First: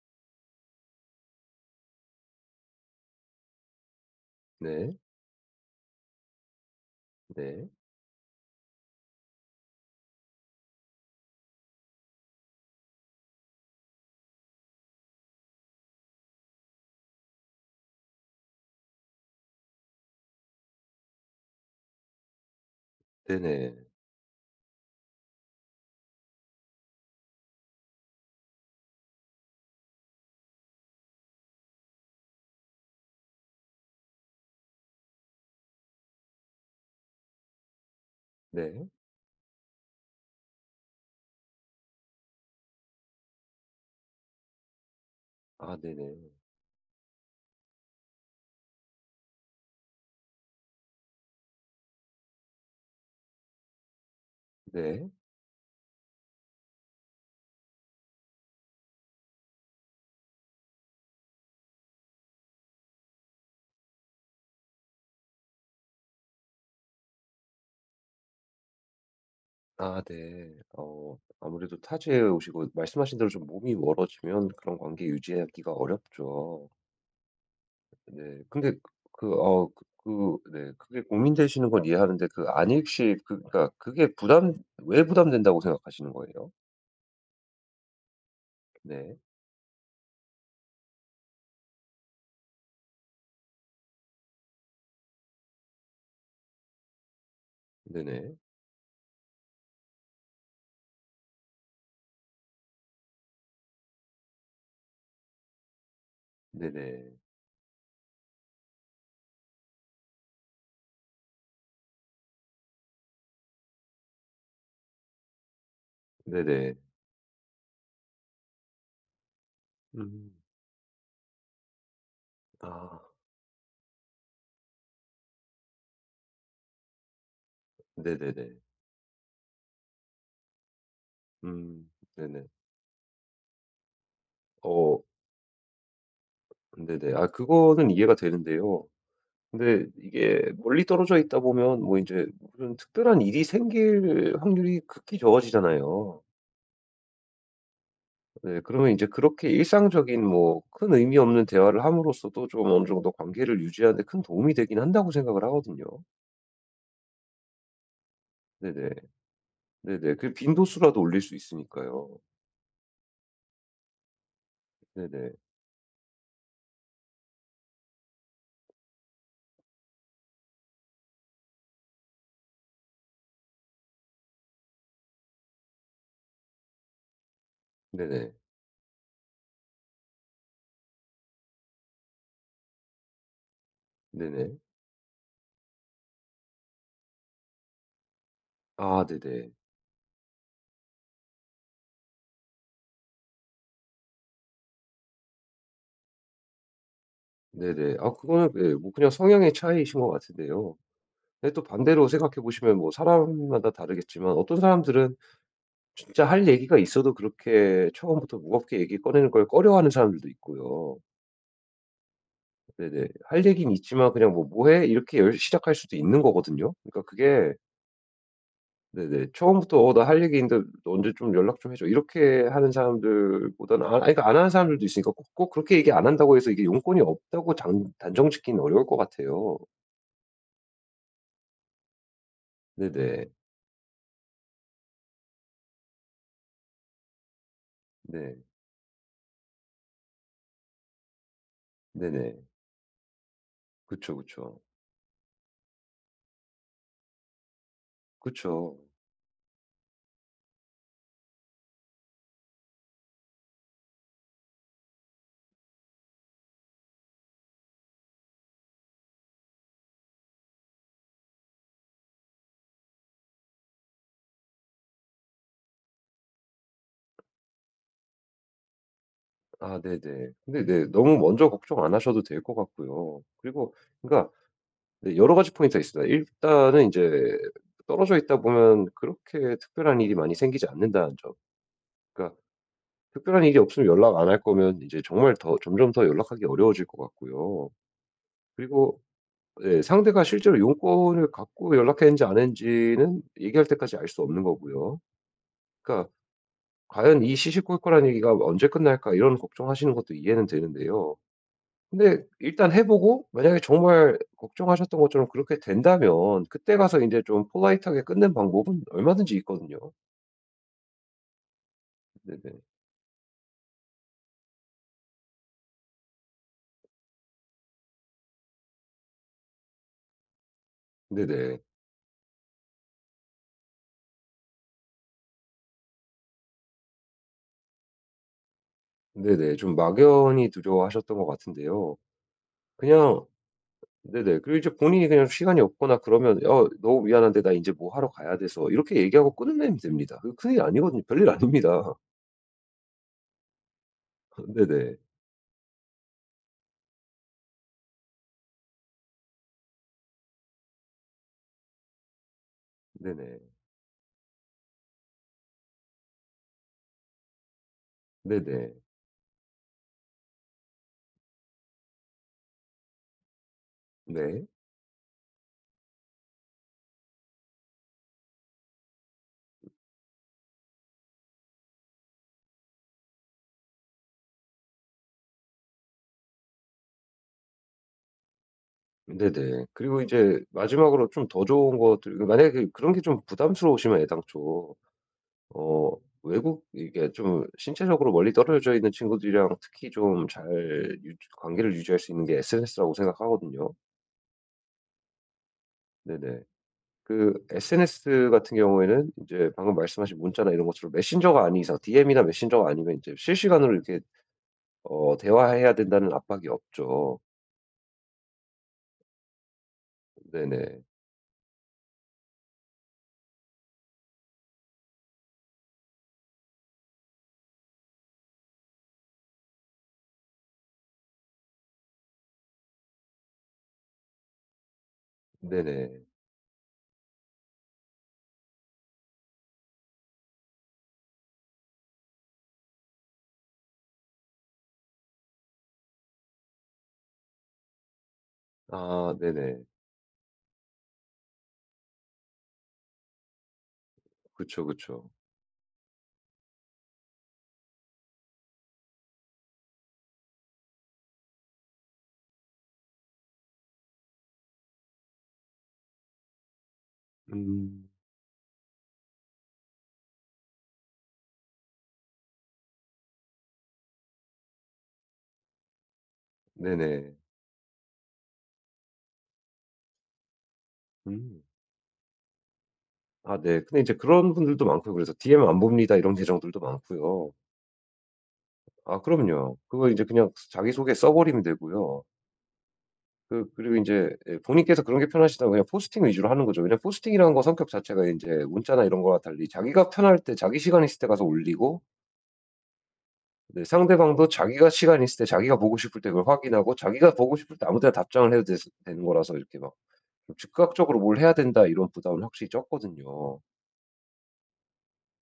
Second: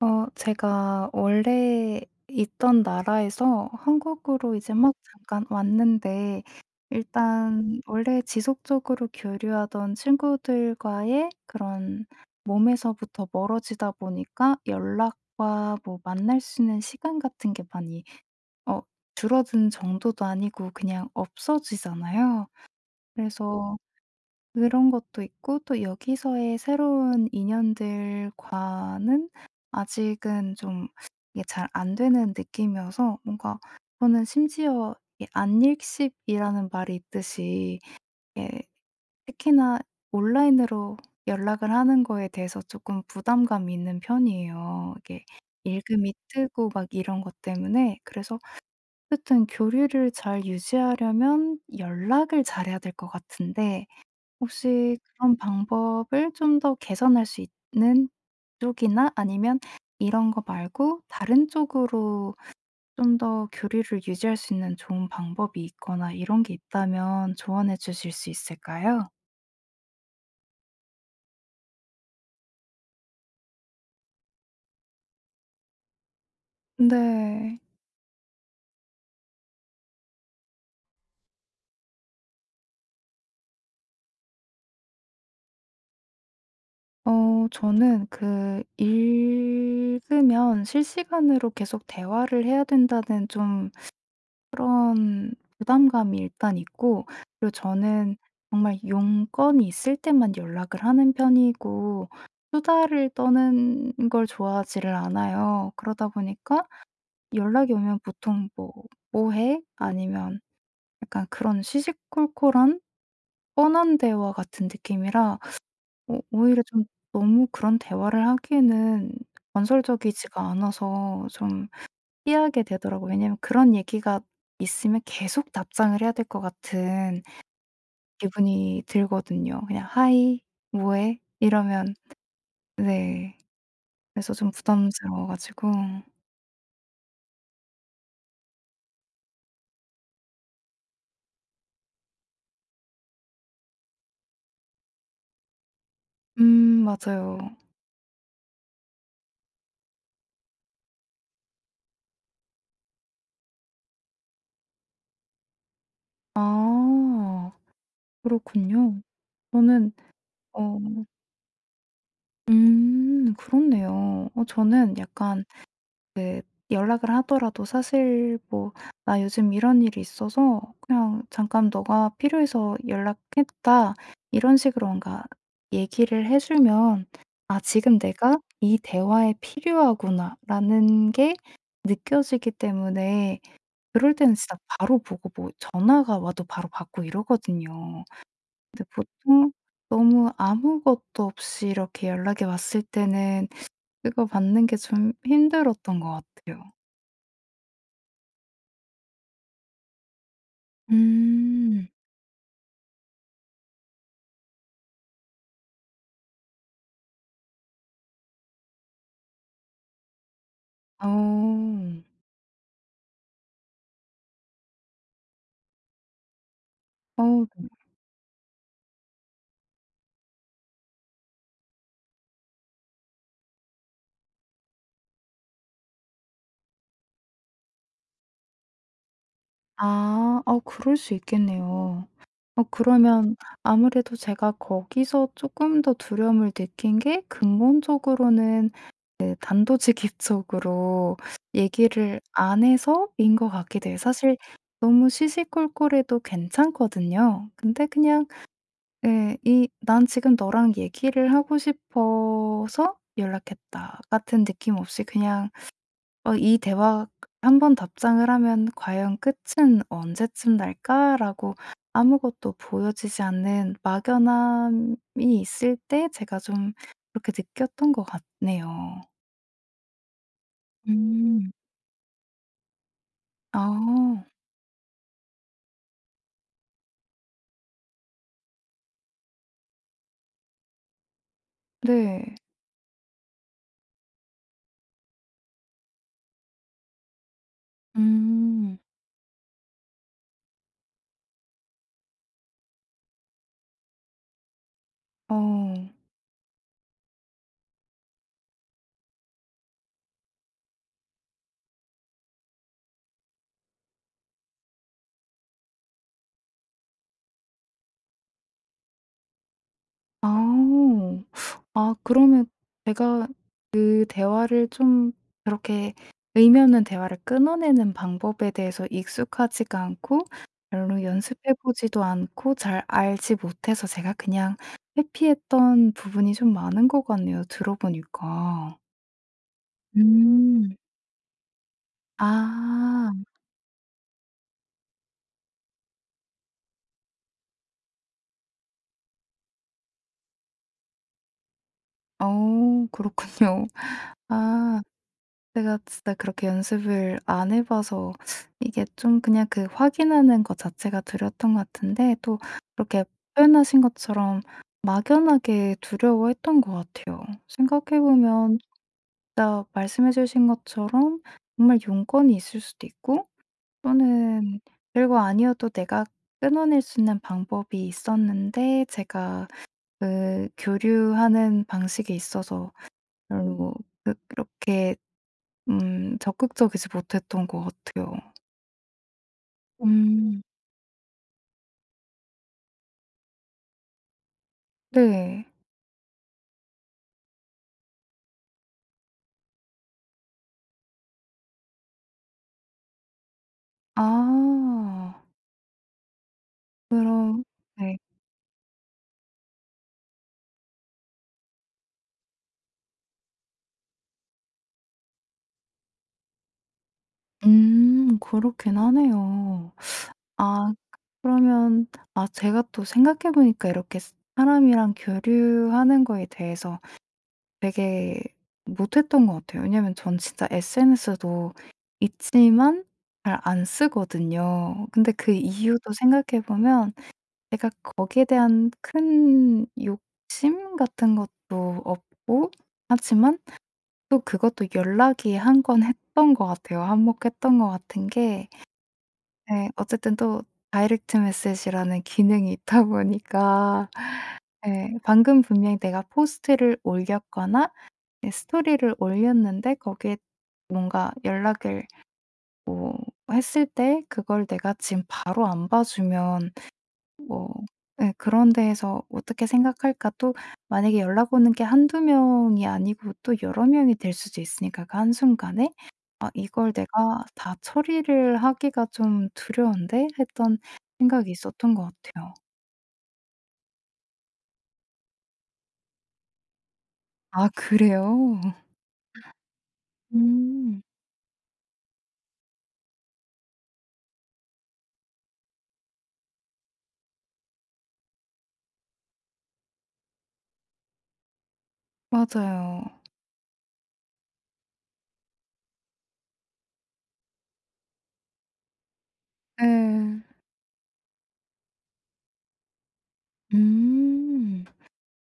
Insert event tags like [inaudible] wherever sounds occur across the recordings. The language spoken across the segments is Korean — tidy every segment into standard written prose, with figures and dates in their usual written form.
어 제가 원래 있던 나라에서 한국으로 이제 막 네. 잠깐 왔는데, 네. 일단 원래 지속적으로 교류하던 친구들과의 그런 몸에서부터 멀어지다 보니까 연락과 뭐 만날 수 있는 시간 같은 게 많이 어 줄어든 정도도 아니고 그냥 없어지잖아요. 그래서 네네. 그런 것도 있고 또 여기서의 새로운 인연들과는 아직은 좀 이게 잘 안 되는 느낌이어서, 뭔가 저는 심지어 이 안일십이라는 말이 있듯이, 예, 네. 특히나 온라인으로 연락을 하는 거에 대해서 조금 부담감이 있는 편이에요. 이게 아 네네. 읽음이 뜨고 막 이런 것 때문에. 그래서 어쨌든 교류를 잘 유지하려면 연락을 잘해야 될 것 같은데, 혹시 네. 그런 방법을 좀 더 개선할 수 있는 쪽이나, 아니면 이런 거 말고 다른 쪽으로 좀 더 교류를 유지할 수 있는 좋은 방법이 있거나 이런 게 있다면 조언해 주실 수 있을까요? 아 네. 아무래도 타지에 오시고 말씀하신 대로 좀 몸이 멀어지면 그런 관계 유지하기가 어렵죠. 네. 네. 근데 네, 그게 고민되시는 건 이해하는데 그 안익시 그 그러니까 그게 부담, 왜 부담된다고 생각하시는 거예요? 저는 그 네. 읽으면 실시간으로 계속 대화를 해야 된다는 좀 그런 부담감이 일단 있고, 그리고 저는 네네. 정말 용건이 있을 때만 연락을 하는 편이고 수다를 떠는 걸 좋아하지를 않아요. 그러다 보니까 네네. 연락이 오면 보통 뭐 "뭐 해?" 아니면 약간 그런 시시콜콜한 뻔한 대화 같은 느낌이라 오히려 네네. 좀 너무 그런 대화를 하기에는 음. 건설적이지가 않아서 좀 피하게 아 되더라고요. 왜냐면 그런 얘기가 있으면 계속 답장을 해야 될 것 같은 네네네. 기분이 들거든요. 그냥 "하이. 뭐 해?" 음. 이러면. 네네. 네. 그래서 좀 어 부담스러워 가지고. 네네. 아 그거는 이해가 되는데요. 근데 이게 멀리 떨어져 있다 보면 뭐 이제 무슨 특별한 일이 생길 확률이 극히 적어지잖아요. 음, 맞아요. 네, 그러면 이제 그렇게 일상적인 뭐 큰 의미 없는 대화를 함으로써도 좀 어느 정도 관계를 유지하는 데 큰 도움이 되긴 한다고 생각을 하거든요. 아, 네네. 그렇군요. 저는, 네네. 그 빈도수라도 어 올릴 수 있으니까요. 그렇네요. 저는 네네. 약간 연락을 하더라도 사실 뭐 "나 요즘 이런 일이 있어서 그냥 잠깐 너가 필요해서 연락했다." 이런 식으로 뭔가 얘기를 해 주면 '아 지금 네네. 내가 이 대화에 필요하구나.'라는 게 느껴지기 때문에, 그럴 때는 네네. 진짜 바로 보고 뭐 전화가 와도 바로 받고 이러거든요. 근데 아 네네. 보통 너무 아무것도 없이 이렇게 연락이 왔을 때는 그거 받는 게 좀 힘들었던 것 같아요. 네네. 아 그거는 예 뭐 그냥 성향의 차이이신 것 같은데요. 근데 또 음. 반대로 생각해 보시면 뭐 사람마다 다르겠지만 어떤 사람들은 진짜 할 얘기가 있어도 그렇게 처음부터 무겁게 얘기 꺼내는 걸 꺼려하는 사람들도 있고요. 어. 네네. 할 얘기는 있지만 그냥 뭐 "뭐 해?" 이렇게 열 시작할 수도 있는 거거든요. 그러니까 어, 그게 네. 네네. 처음부터 "어 나 할 얘기 있는데 너 언제 좀 연락 좀 해 줘." 이렇게 하는 사람들보다는 아, 그러니까 안 하는 사람들도 있으니까 꼭 그렇게 얘기 안 한다고 해서 이게 용건이 없다고 장 단정 짓기는 어려울 것 같아요. 아. 어, 그럴 수 있겠네요. 네네. 그러면 아무래도 제가 거기서 쪼끔 더 두려움을 느낀 게, 네. 근본적으로는 그 단도직입적으로 [laughs] 얘기를 네네. 안 해서인 것 같기도 해요. 그쵸, 사실 그쵸. 너무 시시콜콜해도 괜찮거든요. 근데 그냥, 그쵸. 예, 이 "난 지금 너랑 얘기를 하고 싶어서 연락했다." 같은 느낌 없이 그냥 '이 대화 한 번 답장을 하면 과연 끝은 언제쯤 날까?'라고 아무것도 보여지지 않는 막연함이 있을 때 제가 좀 그렇게 느꼈던 것 같네요. 아 네네. 근데 네, 너무 먼저 음. 걱정 안 하셔도 될 것 같고요. 그리고 아, 그러니까 네, 여러 가지 포인트가 있습니다. 일단은 이제 떨어져 있다 보면 그렇게 특별한 일이 많이 생기지 않는다는 점. 네. 그러니까 특별한 일이 없으면 연락 안 할 거면 이제 정말 더 점점 더 연락하기 어려워질 것 같고요. 음. 그리고 예 상대가 실제로 용건을 갖고 연락했는지 안 했는지는 얘기할 때까지 알 수 없는 거고요. 어. 그러니까 '과연 이 시시콜콜한 얘기가 언제 끝날까?' 이런 걱정하시는 것도 이해는 되는데요. 근데 일단 해 보고 만약에 정말 걱정하셨던 것처럼 그렇게 된다면 그때 가서 인제 좀 폴라이트하게 끝낸 방법은 얼마든지 있거든요. 아. 아, 그러면 네네. 제가 그 대화를 좀, 그렇게 의미 없는 대화를 끊어내는 방법에 대해서 익숙하지가 않고 별로 연습해 네네. 보지도 않고 잘 알지 못해서 제가 그냥 회피했던 부분이 좀 많은 것 같네요, 들어 보니까. 네네. 좀 막연히 음. 두려워하셨던 것 같은데요. 아. 그냥 네네. 그리고 이제 본인이 그냥 시간이 없거나 그러면 "어 너무 미안한데 나 인제 뭐 하러 가야 돼서." 이렇게 얘기하고 끊으면 됩니다. 그거 큰일 아니거든요. 별일 아닙니다. 어, 그렇군요. [laughs] 아. 네네. 제가 진짜 그렇게 연습을 안 해 봐서 이게 좀 그냥 그 확인하는 것 자체가 두려웠던 것 같은데, 또 그렇게 네네. 표현하신 것처럼 막연하게 두려워했던 것 같아요. 생각해 보면 네네. 진짜 말씀해 주신 것처럼 정말 용건이 있을 수도 있고, 네. 또는 별거 아니어도 내가 끊어낼 수 있는 방법이 있었는데, 제가 그 교류하는 방식에 있어서 별로 그렇게 적극적이지 못했던 것 같아요. 네네. 그리고 이제 음. 마지막으로 좀 더 좋은 것들, 만약에 그런 게 좀 부담스러우시면 애당초 네. 어 외국, 이게 좀 신체적으로 멀리 떨어져 있는 친구들이랑 특히 좀 잘 관계를 유지할 수 있는 게 SNS라고 생각하거든요. 아 네네. 그 그럼. 네. SNS 같은 경우에는 이제 방금 말씀하신 문자나 이런 것처럼 메신저가 아닌 이상 DM이나 메신저가 아니면 이제 실시간으로 이렇게 대화해야 된다는 압박이 없죠. 음, 그렇긴 하네요. 아, 네네. 그러면, 아 제가 또 생각해 보니까 이렇게 사람이랑 교류하는 거에 대해서 되게 못했던 것 같아요. 왜냐면 전 진짜 SNS도 있지만 잘 안 쓰거든요. 근데 그 이유도 네네. 생각해 보면 제가 거기에 대한 큰 욕심 같은 것도 없고, 하지만 또 그것도 연락이 한 건 했던 것 같아요. 한몫했던 것 같은 게, 아 네네. 네, 어쨌든 또 다이렉트 메시지라는 기능이 있다 [laughs] 보니까 그쵸, 네, 그쵸. 방금 분명히 내가 포스트를 올렸거나, 네, 스토리를 올렸는데 거기에 뭔가 연락을 뭐 했을 때 그걸 내가 지금 바로 안 봐 주면 뭐, 음. 예, 그런 데에서 어떻게 생각할까? 또 만약에 연락 오는 게 한두 명이 아니고 또 여러 명이 될 수도 있으니까, 그 한순간에 '아 이걸 네네. 내가 다 처리를 하기가 좀 두려운데?' 했던 생각이 음. 있었던 것 같아요. 아 네. 근데 이제 그런 분들도 많고요. 그래서 "DM 안 봅니다." 이런 계정들도 많고요. 아, 그래요? 아 그럼요. 그거 이제 그냥 음. 자기소개 써 버리면 되고요. 그리고 이제 예 본인께서 그런 게 편하시다면 그냥 포스팅 위주로 하는 거죠. 왜냐면 포스팅이라는 거 성격 자체가 이제 문자나 이런 거와 달리 자기가 편할 때 자기 시간 있을 때 가서 올리고 맞아요. 네 상대방도 자기가 시간 있을 때 자기가 보고 싶을 때 그걸 확인하고 자기가 보고 싶을 때 아무 데나 되는 거라서 이렇게 막 예. '즉각적으로 뭘 해야 된다.' 이런 부담은 확실히 적거든요. 음.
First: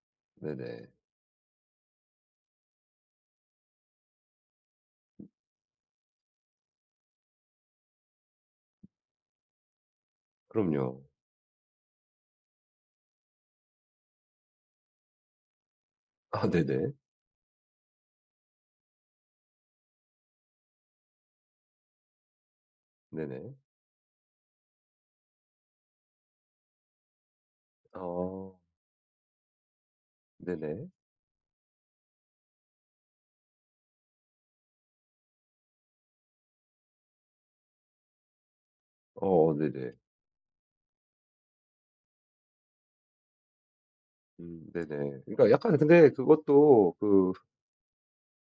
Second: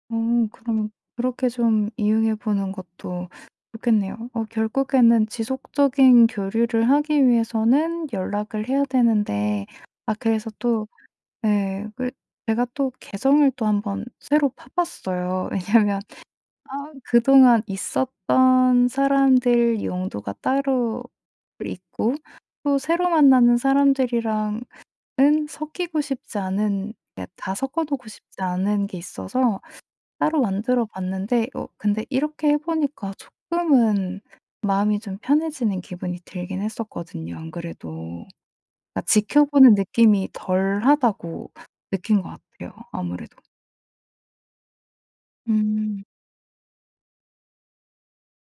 어 네네. 그럼 그렇게 좀 이용해 보는 것도 좋겠네요. 결국에는 지속적인 교류를 하기 위해서는 연락을 해야 되는데, 아 그래서 또, 그럼요. 예, 제가 또 계정을 또 한번 새로 파 봤어요. [laughs] 왜냐면, 아 아. 네네. 그동안 있었던 사람들 용도가 따로 있고, 또 새로 네네. 만나는 사람들이랑은 섞이고 싶지 않은, 그러니까 다 섞어 놓고 싶지 어 않은 게 있어서 따로 만들어 네네. 봤는데, 근데 이렇게 해 보니까 조금은 마음이 좀 편해지는 기분이 들긴 했었거든요, 안 그래도. 그러니까 어 지켜보는 네네. 느낌이 덜하다고 느낀 것 같아요, 아무래도. 네네. 그러니까 약간 음. 근데 그것도 그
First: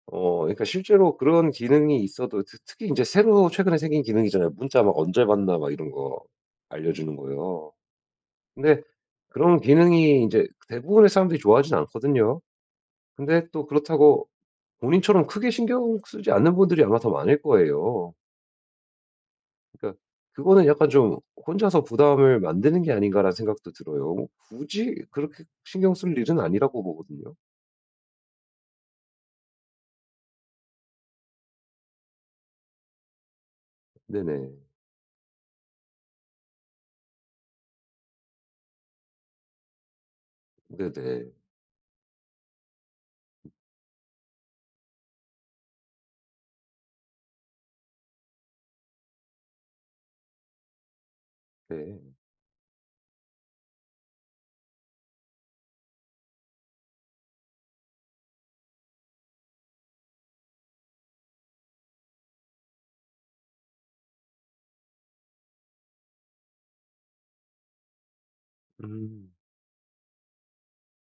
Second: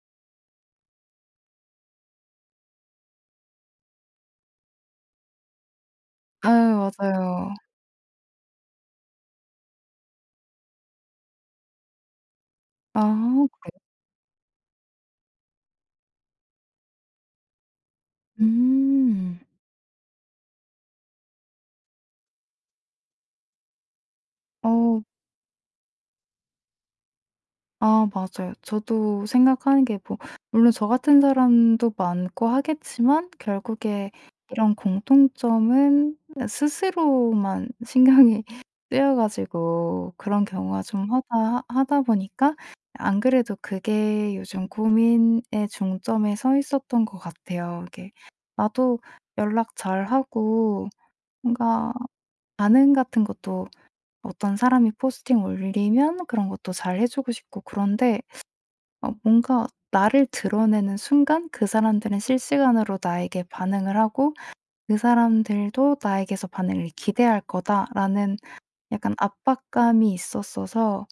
어 그러니까 실제로 그런 기능이 있어도 특 특히 이제 새로 최근에 생긴 기능이잖아요. 문자 막 언제 받나 막 이런 거 아유, 알려 주는 맞아요. 거요. 근데 그런 기능이 이제 대부분의 사람들이 좋아하진 않거든요. 아, 근데 또 그래요? 그렇다고 본인처럼 크게 신경 쓰지 않는 분들이 아마 더 많을 거예요. 음. 그러니까 그거는 약간 좀 '혼자서 부담을 만드는 게 아닌가.'라는 생각도 들어요. 뭐 굳이 어. 그렇게 신경 쓸 일은 아니라고 보거든요. 아, 맞아요. 저도 생각하는 게 뭐, 물론 저 같은 사람도 많고 하겠지만, 결국에 네네. 이런 공통점은 스스로만 신경이 [laughs] 쓰여 가지고 그런 경우가 좀 하 네네. 다 하다 보니까, 안 그래도 그게 요즘 고민의 중점에 서 있었던 것 같아요. 이게 나도 연락 잘하고 뭔가 네. 반응 같은 것도, 어떤 사람이 포스팅 올리면 그런 것도 잘해 주고 싶고, 그런데 뭔가 나를 드러내는 순간 그 사람들은 실시간으로 나에게 반응을 하고 '그 사람들도 나에게서 반응을 기대할 거다.'라는 약간 음. 압박감이 있었어서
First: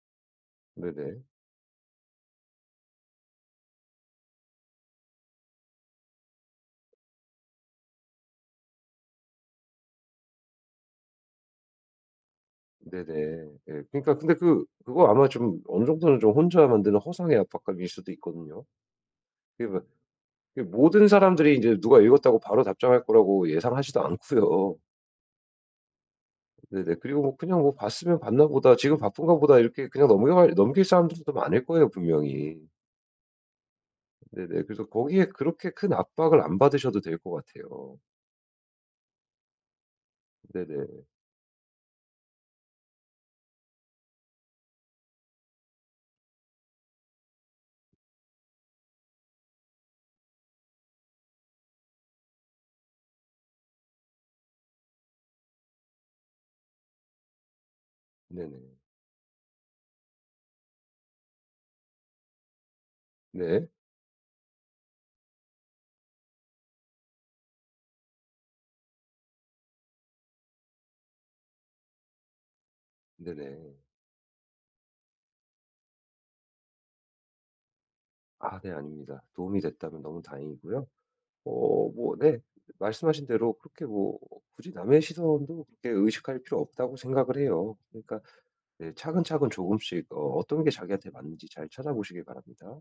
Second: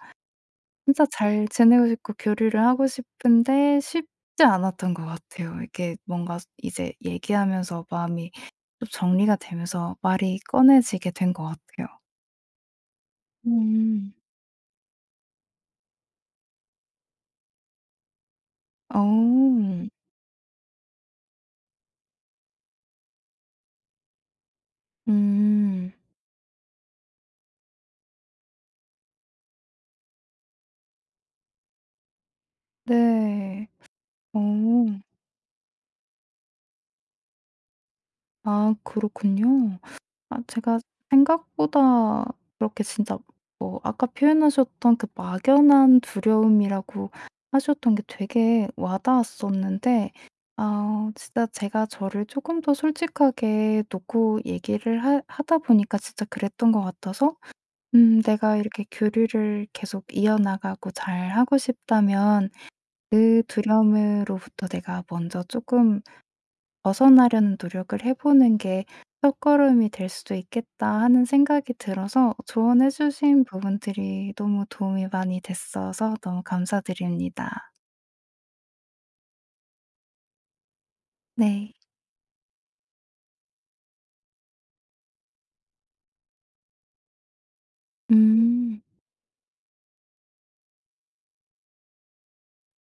진짜 네네. 잘 지내고 싶고 교류를 하고 싶은데 쉽지 않았던 것 같아요. 이게 뭔가 이제 얘기하면서 마음이 좀 정리가 되면서 말이 꺼내지게 된 것 같아요. 네네. 예. 음. 그러니까 근데 그거 아마 좀 어느 정도는 좀 혼자 만드는 허상의 압박감일 수도 있거든요. 어. 그게 뭐 그게 모든 사람들이 이제 누가 읽었다고 바로 답장할 거라고 예상하지도 않고요. 음. 네네. 그리고 뭐 그냥 뭐 '봤으면 봤나 보다. 지금 바쁜가 보다.' 이렇게 그냥 넘겨 넘길 사람들도 많을 거예요, 분명히. 네. 어. 네네. 그래서 거기에 그렇게 큰 압박을 안 받으셔도 될 것 같아요. 아, 그렇군요. 아 제가 네네. 생각보다 그렇게 진짜, 뭐 아까 표현하셨던 그 막연한 두려움이라고 하셨던 게 되게 와닿았었는데, 아 진짜 제가 저를 조금 더 솔직하게 놓고 얘기를 하 하다 보니까 진짜 그랬던 것 같아서, 내가 네네. 이렇게 교류를 계속 이어나가고 잘하고 싶다면 그 네. 두려움으로부터 내가 먼저 조금 벗어나려는 노력을 해 보는 게 첫걸음이 될 수도 있겠다 하는 생각이 들어서, 조언해 주신 네네. 부분들이 너무 도움이 많이 됐어서 너무 감사드립니다. 아 네, 아닙니다. 도움이 됐다면 너무 다행이고요. 네. 어 뭐 네. 말씀하신 대로 그렇게 뭐 굳이 남의 시선도 그렇게 의식할 필요 없다고 생각을 해요. 그러니까 음. 네, 차근차근 조금씩 어떤 게 자기한테 맞는지 잘 찾아보시길 바랍니다.